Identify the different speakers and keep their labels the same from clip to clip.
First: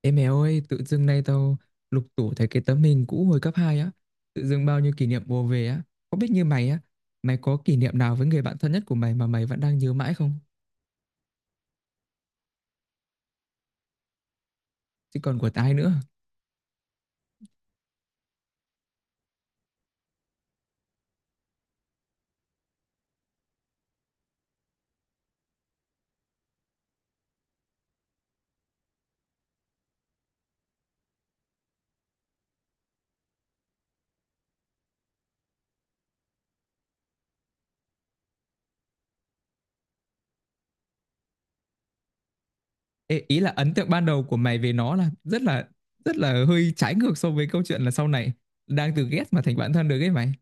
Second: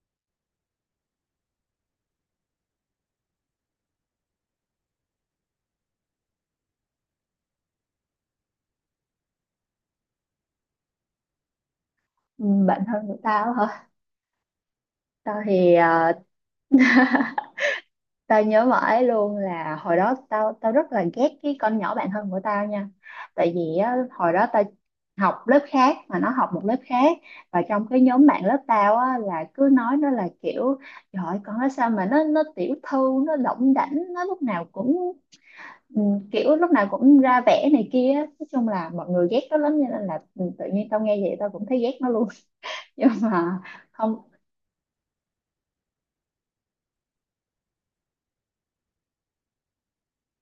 Speaker 1: Ê mẹ ơi, tự dưng nay tao lục tủ thấy cái tấm hình cũ hồi cấp 2 á, tự dưng bao nhiêu kỷ niệm ùa về á, có biết như mày á, mày có kỷ niệm nào với người bạn thân nhất của mày mà mày vẫn đang nhớ mãi không?
Speaker 2: Ừ, bạn thân của tao hả?
Speaker 1: Chứ còn
Speaker 2: tao
Speaker 1: của tao ai
Speaker 2: thì
Speaker 1: nữa.
Speaker 2: ờ, Tao nhớ mãi luôn là hồi đó tao tao rất là ghét cái con nhỏ bạn thân của tao nha. Tại vì á, hồi đó tao học lớp khác mà nó học một lớp khác, và trong cái nhóm bạn lớp tao á, là cứ nói nó là kiểu "trời ơi, con nó sao mà nó tiểu thư, nó đỏng đảnh, nó lúc nào cũng ừ, kiểu lúc nào cũng ra vẻ này kia á." Nói chung là mọi người ghét nó lắm cho nên là tự nhiên tao nghe vậy tao cũng thấy ghét nó luôn. Nhưng
Speaker 1: Ê, ý là
Speaker 2: mà
Speaker 1: ấn tượng ban
Speaker 2: không.
Speaker 1: đầu của mày về nó là rất là hơi trái ngược so với câu chuyện là sau này đang từ ghét mà thành bạn thân được ấy mày.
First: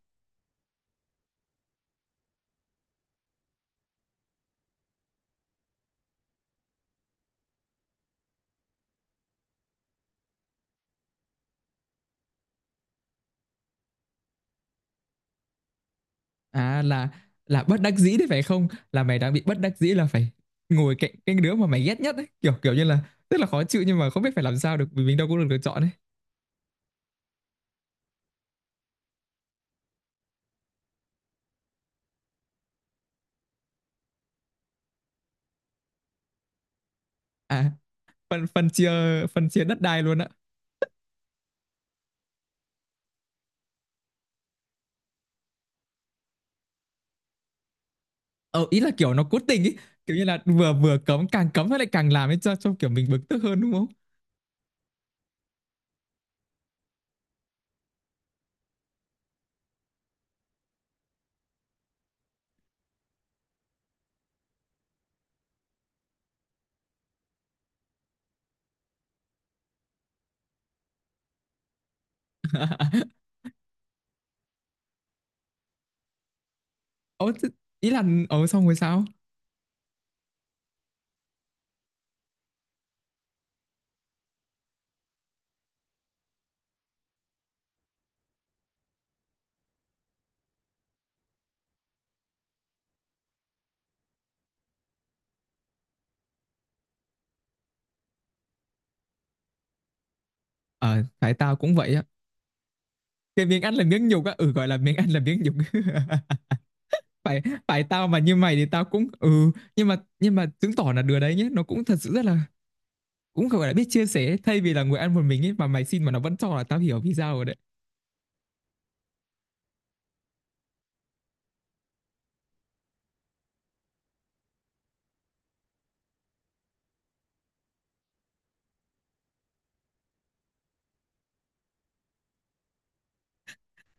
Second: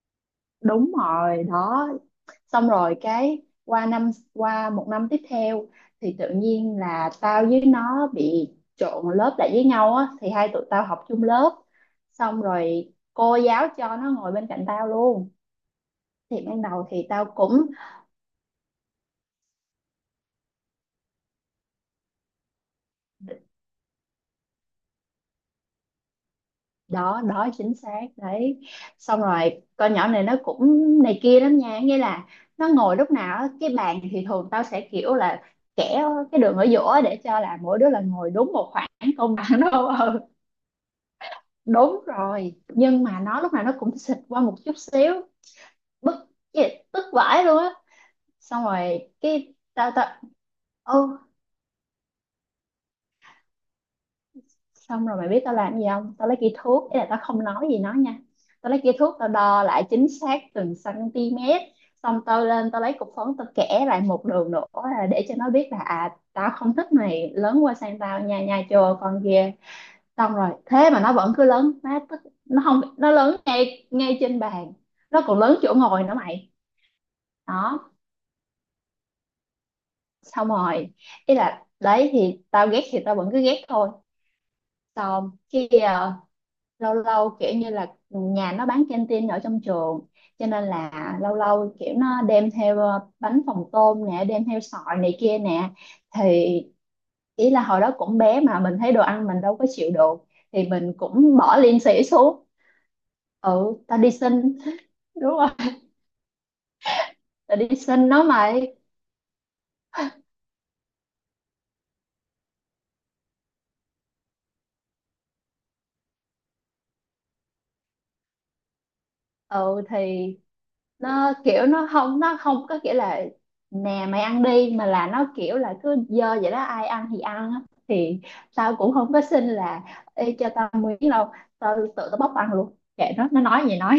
Speaker 2: Đúng rồi đó. Xong rồi cái qua một năm tiếp theo thì tự nhiên là tao với nó bị trộn lớp lại với nhau á, thì hai tụi tao học chung lớp. Xong rồi cô giáo cho nó ngồi bên cạnh tao luôn. Thì ban
Speaker 1: À,
Speaker 2: đầu thì
Speaker 1: là
Speaker 2: tao cũng...
Speaker 1: là bất đắc dĩ đấy phải không? Là mày đang bị bất đắc dĩ là phải ngồi cạnh cái đứa mà mày ghét nhất ấy, kiểu kiểu như là rất là khó chịu nhưng mà không biết phải làm sao được vì mình đâu có được lựa chọn ấy.
Speaker 2: Đó đó, chính xác đấy. Xong rồi con nhỏ này nó cũng này kia lắm nha, nghĩa là nó ngồi lúc nào á, cái bàn thì thường tao sẽ kiểu là kẻ cái đường ở giữa để cho là
Speaker 1: À,
Speaker 2: mỗi đứa là ngồi
Speaker 1: phân
Speaker 2: đúng một khoảng công
Speaker 1: phân
Speaker 2: bằng.
Speaker 1: chia đất
Speaker 2: Đâu
Speaker 1: đai luôn
Speaker 2: ừ.
Speaker 1: ạ.
Speaker 2: Đúng rồi, nhưng mà nó lúc nào nó cũng xịt qua một chút xíu, bức tức vãi luôn á. Xong
Speaker 1: Ờ Ý là
Speaker 2: rồi
Speaker 1: kiểu nó cố
Speaker 2: cái
Speaker 1: tình ý,
Speaker 2: tao tao
Speaker 1: kiểu như là vừa vừa
Speaker 2: ô
Speaker 1: cấm, càng cấm nó lại càng làm ấy, cho kiểu mình bực tức hơn, đúng không?
Speaker 2: xong rồi mày biết tao làm gì không, tao lấy cây thước, ý là tao không nói gì nó nha, tao lấy cây thước tao đo lại chính xác từng cm. Xong tao lên tao lấy cục phấn tao kẻ lại một đường nữa là để cho nó biết là à tao không thích mày lớn qua sang tao nha, nha chưa con kia. Xong rồi thế mà nó vẫn cứ lớn, nó tức, nó không, nó lớn ngay ngay trên bàn, nó còn lớn chỗ ngồi nữa mày.
Speaker 1: ờ thế-
Speaker 2: Đó.
Speaker 1: Ý là xong rồi sao?
Speaker 2: Xong rồi ý là đấy thì tao ghét thì tao vẫn cứ ghét thôi. Xong khi lâu lâu kiểu như là nhà nó bán canteen ở trong trường, cho nên là lâu lâu kiểu nó đem theo bánh phồng tôm nè, đem theo sọi này kia nè, thì ý là hồi đó cũng bé mà mình thấy đồ ăn mình đâu có chịu được, thì mình
Speaker 1: Ờ Phải,
Speaker 2: cũng
Speaker 1: tao
Speaker 2: bỏ
Speaker 1: cũng
Speaker 2: liền
Speaker 1: vậy á.
Speaker 2: xỉ xuống.
Speaker 1: Cái miếng ăn
Speaker 2: Ừ,
Speaker 1: là
Speaker 2: tao
Speaker 1: miếng
Speaker 2: đi
Speaker 1: nhục á,
Speaker 2: xin.
Speaker 1: gọi là miếng ăn là
Speaker 2: Đúng
Speaker 1: miếng nhục. Phải,
Speaker 2: là đi
Speaker 1: phải, tao
Speaker 2: sinh
Speaker 1: mà
Speaker 2: nó
Speaker 1: như mày thì
Speaker 2: mày.
Speaker 1: tao cũng nhưng mà chứng tỏ là đứa đấy nhé, nó cũng thật sự rất là cũng gọi là biết chia sẻ ấy. Thay vì là ngồi ăn một mình ấy mà mày xin mà nó vẫn cho, là tao hiểu vì sao rồi đấy.
Speaker 2: Ừ thì nó kiểu nó không có kiểu là "nè mày ăn đi" mà là nó kiểu là cứ dơ vậy đó, ai ăn thì ăn á. Thì tao cũng không có xin là "Ê, cho tao miếng đâu", tao tự tao bóc ăn luôn, kệ nó nói gì nói.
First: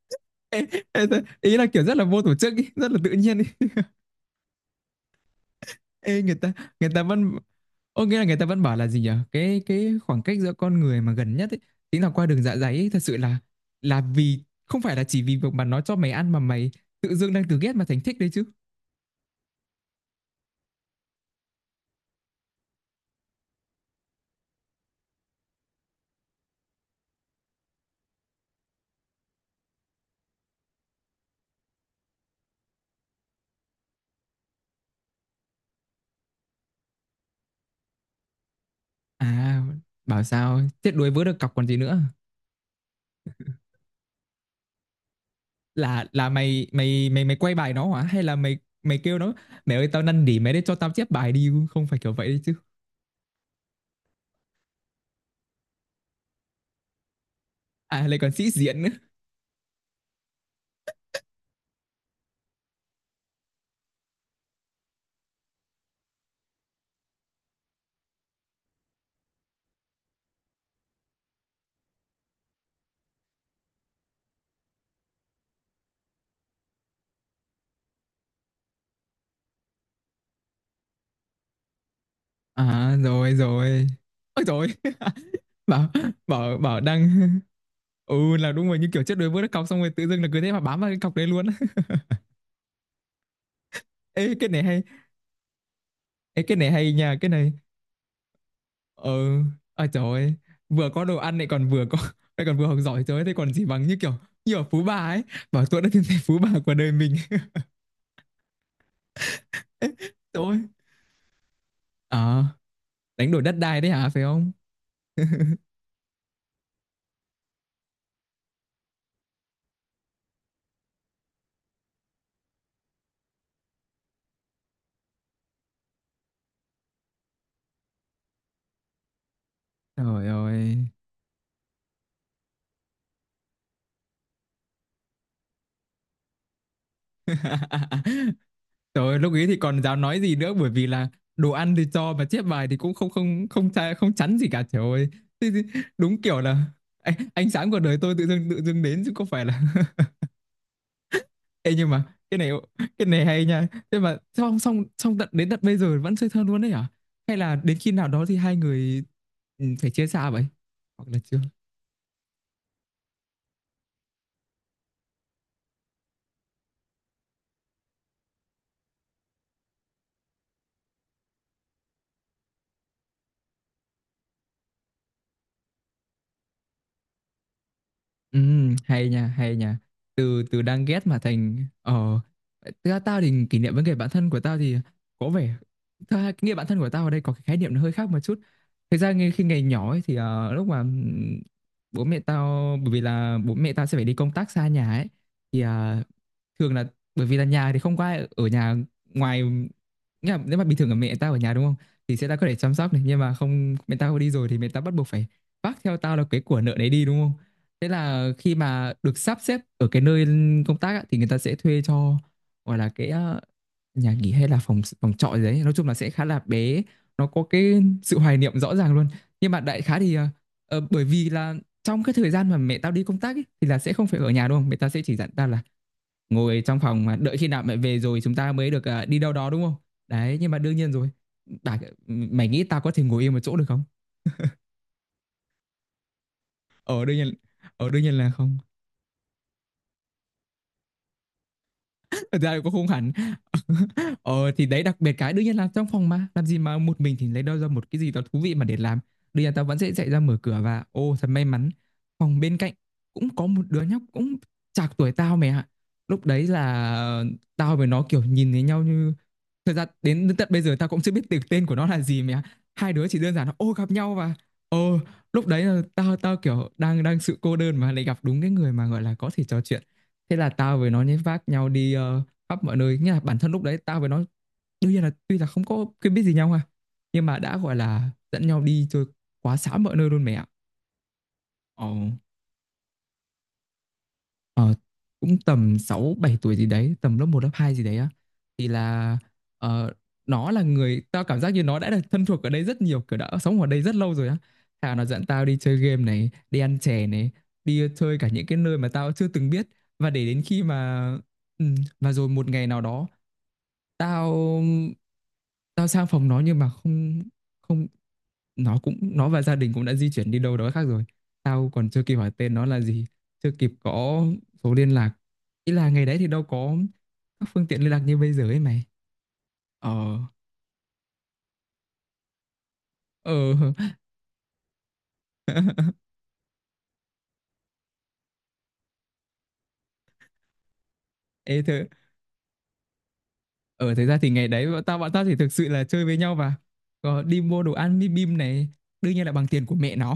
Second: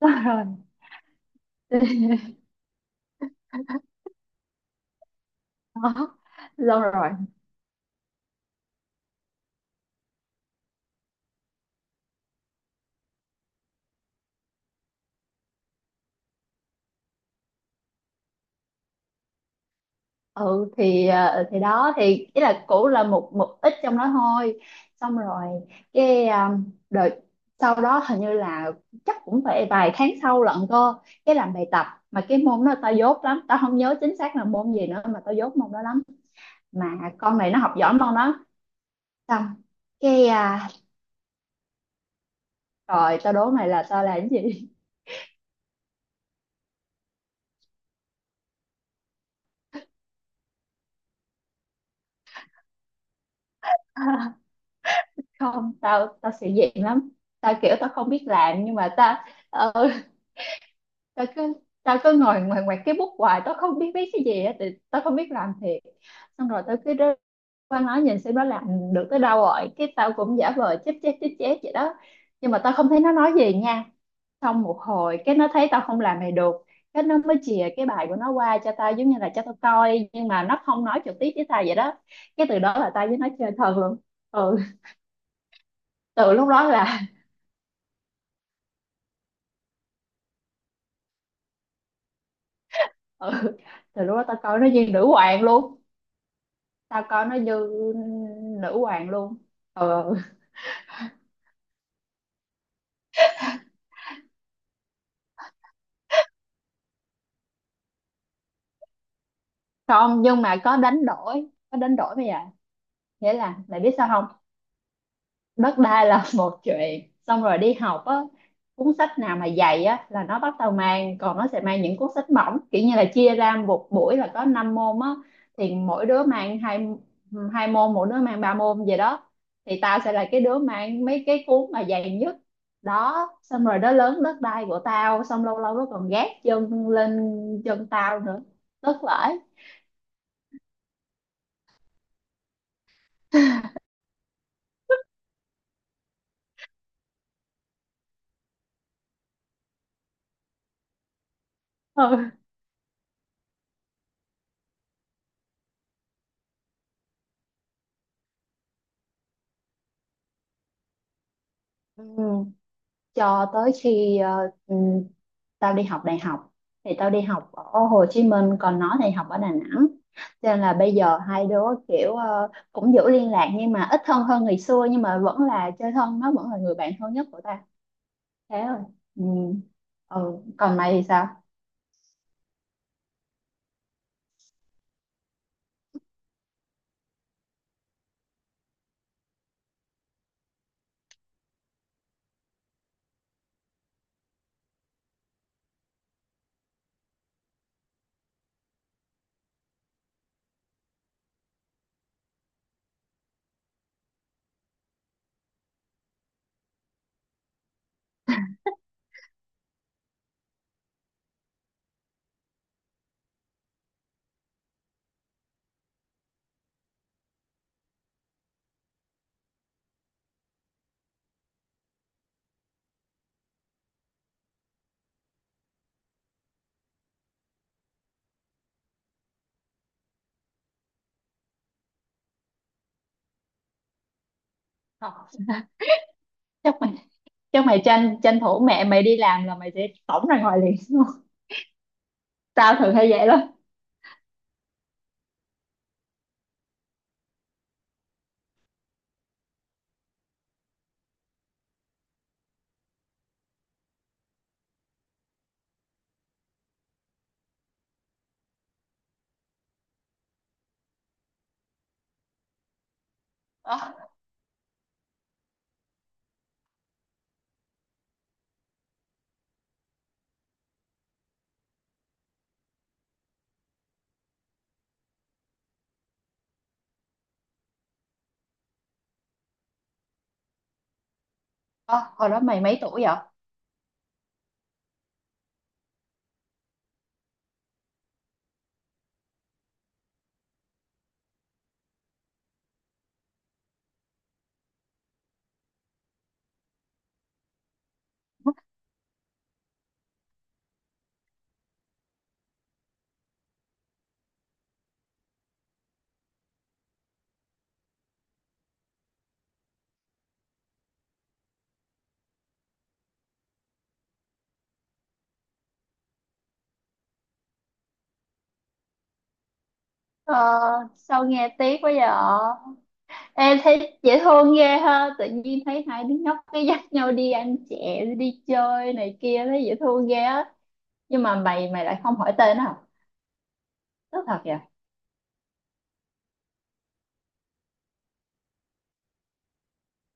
Speaker 2: Xong rồi.
Speaker 1: Ý là kiểu rất là vô tổ chức ý, rất là tự nhiên ý.
Speaker 2: Đó.
Speaker 1: Ê,
Speaker 2: Xong
Speaker 1: người ta
Speaker 2: rồi
Speaker 1: vẫn người ta vẫn bảo là gì nhở, cái khoảng cách giữa con người mà gần nhất ấy chính là qua đường dạ dày ấy, thật sự là vì không phải là chỉ vì việc mà nó cho mày ăn mà mày tự dưng đang từ ghét mà thành thích đấy chứ.
Speaker 2: ừ thì thì đó thì ý là cũ là một một ít trong đó thôi. Xong rồi cái đợt sau đó hình như là chắc cũng phải vài tháng sau lận cơ, cái làm bài tập mà cái môn đó tao dốt lắm, tao không nhớ chính xác là môn gì nữa, mà tao dốt môn đó lắm, mà con này nó học giỏi môn đó. Xong
Speaker 1: À, bảo
Speaker 2: cái
Speaker 1: sao chết đuối vớ được cọc còn gì nữa.
Speaker 2: rồi tao đố mày là tao làm cái gì.
Speaker 1: Là là mày mày mày mày quay bài nó hả, hay là mày mày kêu nó, mẹ ơi tao năn nỉ mày đấy cho tao chép bài đi, không phải kiểu vậy đấy chứ?
Speaker 2: Không, tao tao sĩ diện lắm, tao kiểu tao
Speaker 1: À,
Speaker 2: không
Speaker 1: lại
Speaker 2: biết
Speaker 1: còn sĩ
Speaker 2: làm nhưng
Speaker 1: diện nữa.
Speaker 2: mà ừ, tao cứ tao cứ ngồi ngoài ngoài cái bút hoài, tao không biết viết cái gì á, thì tao không biết làm thiệt. Xong rồi tao cứ rơi qua nó nhìn xem nó làm được tới đâu, rồi cái tao cũng giả vờ chép chép chép chép vậy đó. Nhưng mà tao không thấy nó nói gì nha. Xong một hồi cái nó thấy tao không làm này được, cái nó mới chìa cái bài của nó qua cho tao giống như là cho tao coi, nhưng mà nó không nói trực tiếp với tao vậy đó. Cái từ đó là
Speaker 1: À,
Speaker 2: tao với nó
Speaker 1: rồi
Speaker 2: chơi thân
Speaker 1: rồi,
Speaker 2: luôn.
Speaker 1: ôi
Speaker 2: Ừ.
Speaker 1: rồi. bảo
Speaker 2: Từ lúc
Speaker 1: bảo
Speaker 2: đó
Speaker 1: bảo
Speaker 2: là...
Speaker 1: đang là đúng rồi, như kiểu trước đuối vớt cái cọc xong rồi tự dưng là cứ thế mà bám vào cái cọc đấy luôn.
Speaker 2: Ừ, từ lúc đó
Speaker 1: Ê,
Speaker 2: tao
Speaker 1: cái
Speaker 2: coi
Speaker 1: này
Speaker 2: nó
Speaker 1: hay.
Speaker 2: như nữ hoàng luôn.
Speaker 1: Ê, cái này hay
Speaker 2: Tao
Speaker 1: nha.
Speaker 2: coi
Speaker 1: Cái
Speaker 2: nó
Speaker 1: này
Speaker 2: như nữ hoàng
Speaker 1: ờ
Speaker 2: luôn.
Speaker 1: à, trời
Speaker 2: Ừ.
Speaker 1: ơi, vừa có đồ ăn lại còn vừa có lại còn vừa học giỏi, trời ơi, thế còn gì bằng, như kiểu như ở Phú Bà ấy, bảo tôi đã tìm thấy Phú Bà của đời mình.
Speaker 2: Không, nhưng
Speaker 1: Trời
Speaker 2: mà
Speaker 1: ơi.
Speaker 2: có đánh đổi, có đánh đổi bây giờ.
Speaker 1: À, đánh
Speaker 2: Nghĩa
Speaker 1: đổi đất
Speaker 2: là mày
Speaker 1: đai đấy
Speaker 2: biết sao
Speaker 1: hả, phải
Speaker 2: không,
Speaker 1: không?
Speaker 2: đất đai là một chuyện. Xong rồi đi học á, cuốn sách nào mà dày á là nó bắt đầu mang, còn nó sẽ mang những cuốn sách mỏng, kiểu như là chia ra một buổi là có 5 môn á, thì mỗi đứa mang hai hai môn, mỗi đứa mang ba môn vậy đó, thì tao sẽ là
Speaker 1: Trời
Speaker 2: cái đứa
Speaker 1: ơi.
Speaker 2: mang mấy cái cuốn mà dày nhất. Đó, xong rồi đó lớn đất đai của tao, xong lâu lâu nó còn gác chân lên chân tao nữa, tức
Speaker 1: Trời ơi, lúc
Speaker 2: lỗi.
Speaker 1: ấy thì còn dám nói gì nữa, bởi vì là đồ ăn thì cho mà chép bài thì cũng không không không chai, không chắn gì cả, trời ơi. Thế thì đúng kiểu là ánh sáng của đời tôi tự dưng đến chứ không phải là. Ê, nhưng mà cái này cái này hay nha. Thế mà xong xong xong tận đến tận bây giờ vẫn chơi thân luôn đấy hả? Hay là đến khi nào đó thì hai người phải chia xa vậy? Hoặc là chưa?
Speaker 2: Ừ. Cho tới khi tao đi học đại học, thì tao đi học ở Hồ Chí Minh còn nó thì học ở Đà Nẵng, cho nên là bây giờ hai đứa kiểu cũng giữ liên lạc nhưng mà ít thân hơn ngày xưa, nhưng mà vẫn là chơi thân, nó vẫn là người bạn thân nhất của tao. Thế rồi.
Speaker 1: Hay
Speaker 2: Ừ.
Speaker 1: nha, hay nha.
Speaker 2: Ừ,
Speaker 1: Từ từ
Speaker 2: còn
Speaker 1: đang
Speaker 2: mày thì
Speaker 1: ghét mà
Speaker 2: sao?
Speaker 1: thành. Ờ Thực ra tao thì kỷ niệm với người bạn thân của tao thì có vẻ, thực ra nghĩa bạn thân của tao ở đây có cái khái niệm nó hơi khác một chút. Thực ra ngay khi ngày nhỏ ấy thì lúc mà bố mẹ tao, bởi vì là bố mẹ tao sẽ phải đi công tác xa nhà ấy, thì thường là bởi vì là nhà thì không có ai ở nhà ngoài, nghĩa là nếu mà bình thường là mẹ tao ở nhà đúng không, thì sẽ đã có thể chăm sóc này, nhưng mà không, mẹ tao đi rồi thì mẹ tao bắt buộc phải vác theo tao là cái của nợ đấy đi, đúng không? Thế là khi mà được sắp xếp ở cái nơi công tác á, thì người ta sẽ thuê cho, gọi là cái nhà nghỉ hay là phòng phòng trọ gì đấy. Nói chung là sẽ khá là bé, nó có cái sự hoài niệm rõ ràng luôn. Nhưng mà đại khái thì bởi vì là trong cái thời gian mà mẹ tao đi công tác ấy, thì là sẽ không phải ở nhà, đúng không? Mẹ tao sẽ chỉ dặn tao là ngồi trong phòng mà đợi khi nào mẹ về rồi chúng ta mới được đi đâu đó, đúng không? Đấy, nhưng mà đương nhiên rồi. Bà, mày nghĩ tao có thể ngồi yên một chỗ được không?
Speaker 2: Không. Chắc mày...
Speaker 1: Ở đương nhiên,
Speaker 2: chắc mày
Speaker 1: ở đương
Speaker 2: tranh
Speaker 1: nhiên là
Speaker 2: tranh
Speaker 1: không.
Speaker 2: thủ mẹ mày đi làm là mày sẽ tổng ra ngoài liền đúng không?
Speaker 1: Thật ra là cũng
Speaker 2: Tao
Speaker 1: không
Speaker 2: thường hay
Speaker 1: hẳn.
Speaker 2: vậy lắm.
Speaker 1: Ờ, thì đấy, đặc biệt cái đương nhiên là trong phòng mà, làm gì mà một mình thì lấy đâu ra một cái gì đó thú vị mà để làm. Đương nhiên tao vẫn sẽ chạy ra mở cửa và ô thật may mắn, phòng bên cạnh cũng có một đứa nhóc cũng chạc tuổi tao mày ạ. Lúc đấy là tao với nó kiểu nhìn thấy nhau như, thật ra đến tận bây giờ tao cũng chưa biết được tên của nó là gì mày ạ. Hai đứa chỉ đơn giản là ô gặp
Speaker 2: Ờ,
Speaker 1: nhau và ô lúc đấy là tao tao kiểu đang đang sự cô đơn mà lại gặp đúng cái người mà gọi là có thể trò chuyện, thế là tao với nó nhét vác nhau đi khắp mọi nơi, nghĩa là bản thân lúc đấy tao với nó, đương nhiên là tuy là không có quen biết gì nhau ha, nhưng mà đã gọi là dẫn nhau đi chơi quá xá mọi nơi luôn mẹ ạ. ờ,
Speaker 2: ờ, hồi đó mày mấy tuổi vậy?
Speaker 1: ờ, Cũng tầm 6 7 tuổi gì đấy, tầm lớp một lớp 2 gì đấy á. Thì là ờ, nó là người tao cảm giác như nó đã được thân thuộc ở đây rất nhiều, kiểu đã sống ở đây rất lâu rồi á. Thà nó dẫn tao đi chơi game này, đi ăn chè này, đi chơi cả những cái nơi mà tao chưa từng biết. Và để đến khi mà ừ, và rồi một ngày nào đó tao, tao sang phòng nó nhưng mà không, không, nó cũng, nó và gia đình cũng đã di chuyển đi đâu đó khác rồi. Tao còn chưa kịp hỏi tên nó là gì, chưa kịp có số liên lạc, ý là ngày đấy thì đâu có các phương tiện liên lạc như bây giờ ấy mày. ờ
Speaker 2: Ờ, sao nghe tiếc quá vậy.
Speaker 1: ờ
Speaker 2: Em thấy dễ thương ghê ha, tự nhiên thấy hai đứa nhóc cái dắt nhau đi ăn chè, đi chơi này kia, thấy dễ thương ghê á. Nhưng mà
Speaker 1: Ê
Speaker 2: mày
Speaker 1: thơ,
Speaker 2: mày lại không hỏi tên à?
Speaker 1: thực ra
Speaker 2: Tức
Speaker 1: thì
Speaker 2: thật
Speaker 1: ngày
Speaker 2: vậy.
Speaker 1: đấy bọn tao chỉ thực sự là chơi với nhau và có đi mua đồ ăn bim bim này, đương nhiên là bằng tiền của mẹ nó.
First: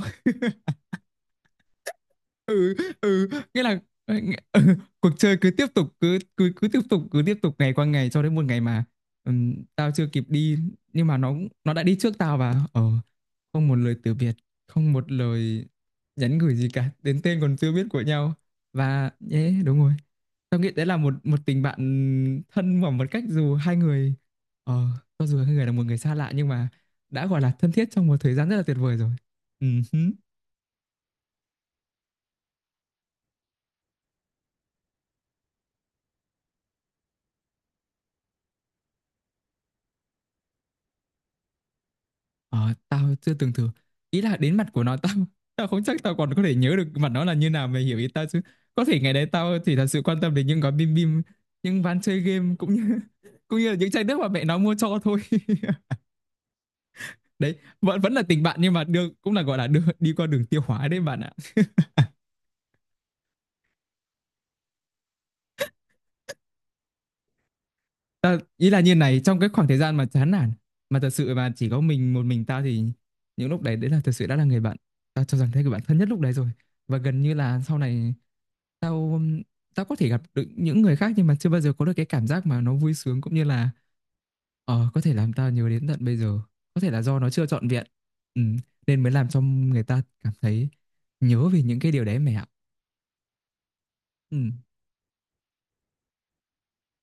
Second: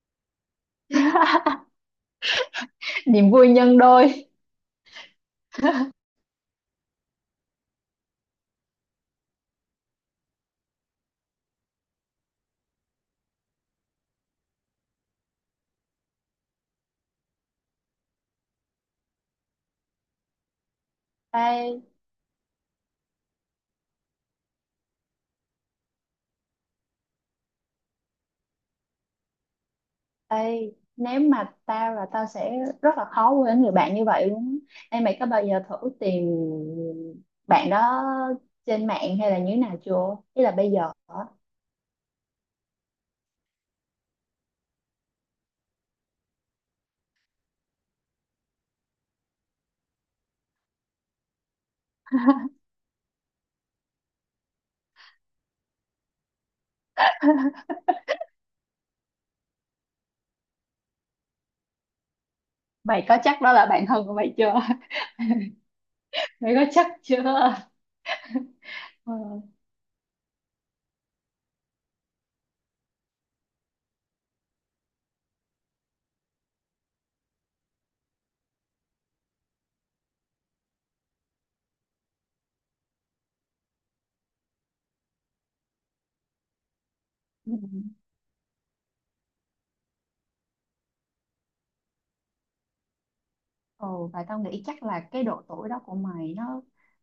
Speaker 1: Ừ. Ừ.
Speaker 2: Niềm vui
Speaker 1: Nghĩa là
Speaker 2: nhân
Speaker 1: ừ,
Speaker 2: đôi.
Speaker 1: ừ, cuộc chơi cứ tiếp tục, cứ cứ cứ tiếp tục ngày qua ngày cho đến một ngày mà tao chưa kịp đi nhưng mà nó, đã đi trước tao và không một lời từ biệt, không một lời nhắn gửi gì cả đến tên còn chưa biết của nhau. Và nhé, đúng rồi, tao nghĩ đấy là một một tình bạn
Speaker 2: Ê,
Speaker 1: thân mà một cách, dù hai người ờ cho dù hai người là một người xa lạ nhưng mà đã gọi là thân thiết trong một thời gian rất là tuyệt vời rồi. Ừ.
Speaker 2: ê, nếu mà tao là tao sẽ rất là khó quên người bạn như vậy luôn á. Ê, mày có bao giờ thử tìm bạn đó trên mạng hay là như thế nào chưa? Ý là bây giờ á,
Speaker 1: Ờ, tao chưa từng thử. Ý là đến mặt của nó tao, tao không chắc tao còn có thể nhớ được mặt nó là như nào mày hiểu ý tao chứ. Có thể ngày đấy tao chỉ thật sự quan tâm đến những gói bim bim, những ván chơi game cũng như cũng như là những chai nước mà mẹ nó mua cho thôi. Đấy, vẫn vẫn là tình bạn nhưng mà được cũng là gọi là đưa, đi qua đường tiêu hóa đấy bạn ạ.
Speaker 2: mày có chắc đó là bạn thân của mày chưa? Mày có chắc chưa?
Speaker 1: Ta, ý là như này, trong cái khoảng thời gian mà chán nản mà thật sự mà chỉ có mình, một mình tao thì những lúc đấy đấy là thật sự đã là người bạn, tao cho rằng thế, người bạn thân nhất lúc đấy rồi. Và gần như là sau này tao, tao có thể gặp được những người khác nhưng mà chưa bao giờ có được cái cảm giác mà nó vui sướng cũng như là có thể làm tao nhớ đến tận bây giờ. Có thể là do nó chưa
Speaker 2: Ừ.
Speaker 1: trọn vẹn ừ, nên mới làm cho người ta cảm thấy nhớ về những cái điều đấy mẹ ạ.
Speaker 2: Ừ, và
Speaker 1: Ừ.
Speaker 2: tao nghĩ chắc là cái độ tuổi đó của mày, nó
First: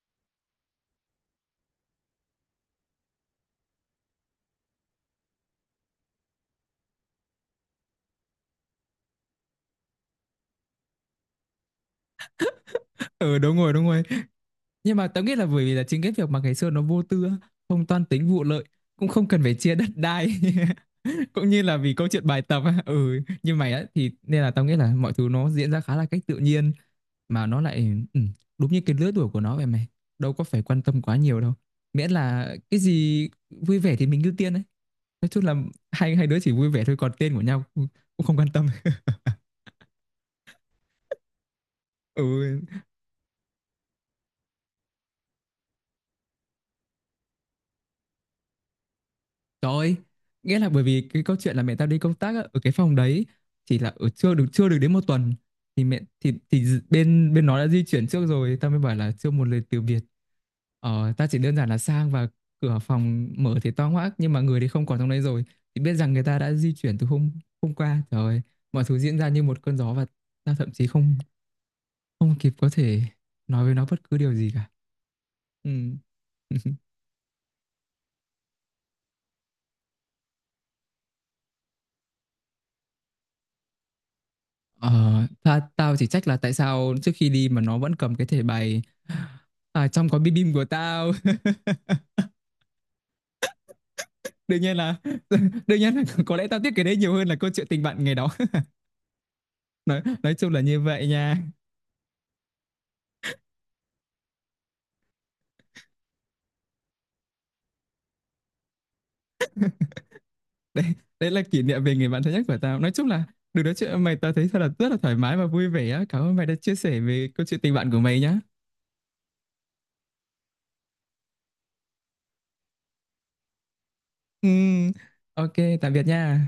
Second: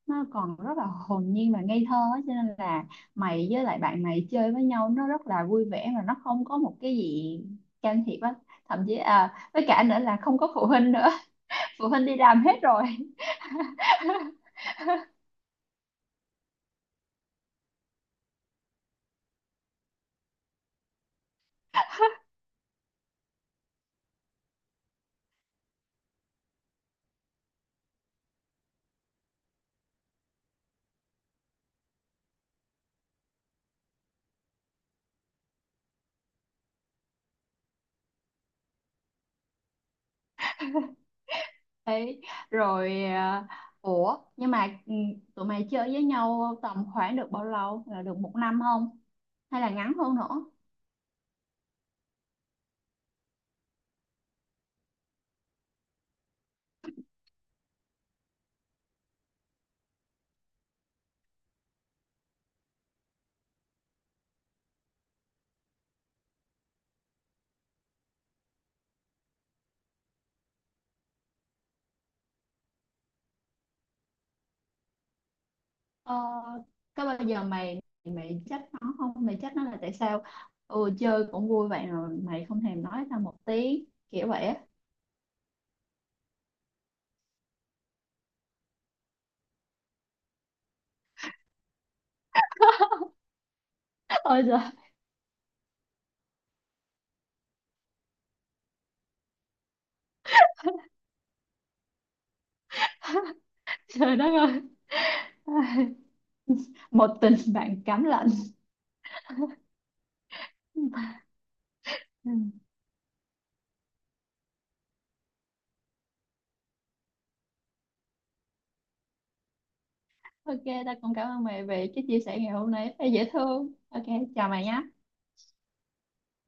Speaker 2: còn rất là hồn nhiên và ngây thơ á, cho nên là mày với lại bạn mày chơi với nhau nó rất là vui vẻ, và nó không có một cái gì can thiệp á, thậm chí với cả nữa là không có phụ huynh nữa. Phụ huynh đi làm hết rồi.
Speaker 1: Ừ, đúng rồi, đúng rồi. Nhưng mà tớ nghĩ là bởi vì là chính cái việc mà ngày xưa nó vô tư á, không toan tính vụ lợi, cũng không cần phải chia đất đai. Cũng như là vì câu chuyện bài tập á, như mày á, thì nên là tao nghĩ là mọi thứ nó diễn ra khá là cách tự nhiên mà nó lại ừ, đúng như cái lứa tuổi của nó vậy mày, đâu có phải quan tâm quá nhiều đâu, miễn là cái gì vui vẻ thì mình ưu tiên đấy. Nói chung là hai hai đứa chỉ vui vẻ thôi, còn tên của nhau cũng, cũng không quan tâm.
Speaker 2: Đấy,
Speaker 1: Ừ.
Speaker 2: rồi ủa nhưng mà tụi mày chơi với nhau tầm khoảng được bao lâu, là được một năm không, hay là
Speaker 1: Trời
Speaker 2: ngắn
Speaker 1: ơi,
Speaker 2: hơn nữa?
Speaker 1: nghĩa là bởi vì cái câu chuyện là mẹ tao đi công tác á, ở cái phòng đấy chỉ là ở chưa được đến một tuần thì mẹ thì d- bên bên nó đã di chuyển trước rồi tao mới bảo là chưa một lời từ biệt. Tao chỉ đơn giản là sang và cửa phòng mở thì to hoác nhưng mà người thì không còn trong đấy rồi, thì biết rằng người ta đã di chuyển từ hôm hôm qua. Trời ơi, mọi thứ diễn ra như một cơn gió và tao thậm chí không không kịp có thể nói với nó bất cứ điều gì cả. Ừ.
Speaker 2: Ờ, có bao giờ mày mày trách nó không, mày trách nó là tại sao, chơi cũng vui vậy rồi mày không thèm nói tao một tiếng kiểu vậy á?
Speaker 1: Ờ, ta, tao chỉ trách là tại sao trước khi đi mà nó vẫn cầm cái thẻ bài à, trong có bim bim của tao.
Speaker 2: Ôi giời.
Speaker 1: Đương nhiên là đương nhiên là có lẽ tao tiếc cái đấy nhiều hơn là câu chuyện tình bạn ngày đó. Nói chung là như vậy nha.
Speaker 2: Trời đất ơi. Một tình bạn cám lạnh.
Speaker 1: đấy đấy là kỷ niệm về người bạn
Speaker 2: Ừ.
Speaker 1: thân nhất của tao, nói chung là được nói chuyện với mày tao thấy thật là rất là thoải mái và vui vẻ á, cảm ơn mày đã chia sẻ về câu chuyện tình bạn của mày nhá.
Speaker 2: Ok, tao cũng cảm ơn mày về cái chia sẻ ngày hôm nay, thấy dễ thương. Ok,
Speaker 1: Ừ,
Speaker 2: chào mày nha.
Speaker 1: ok, tạm biệt nha.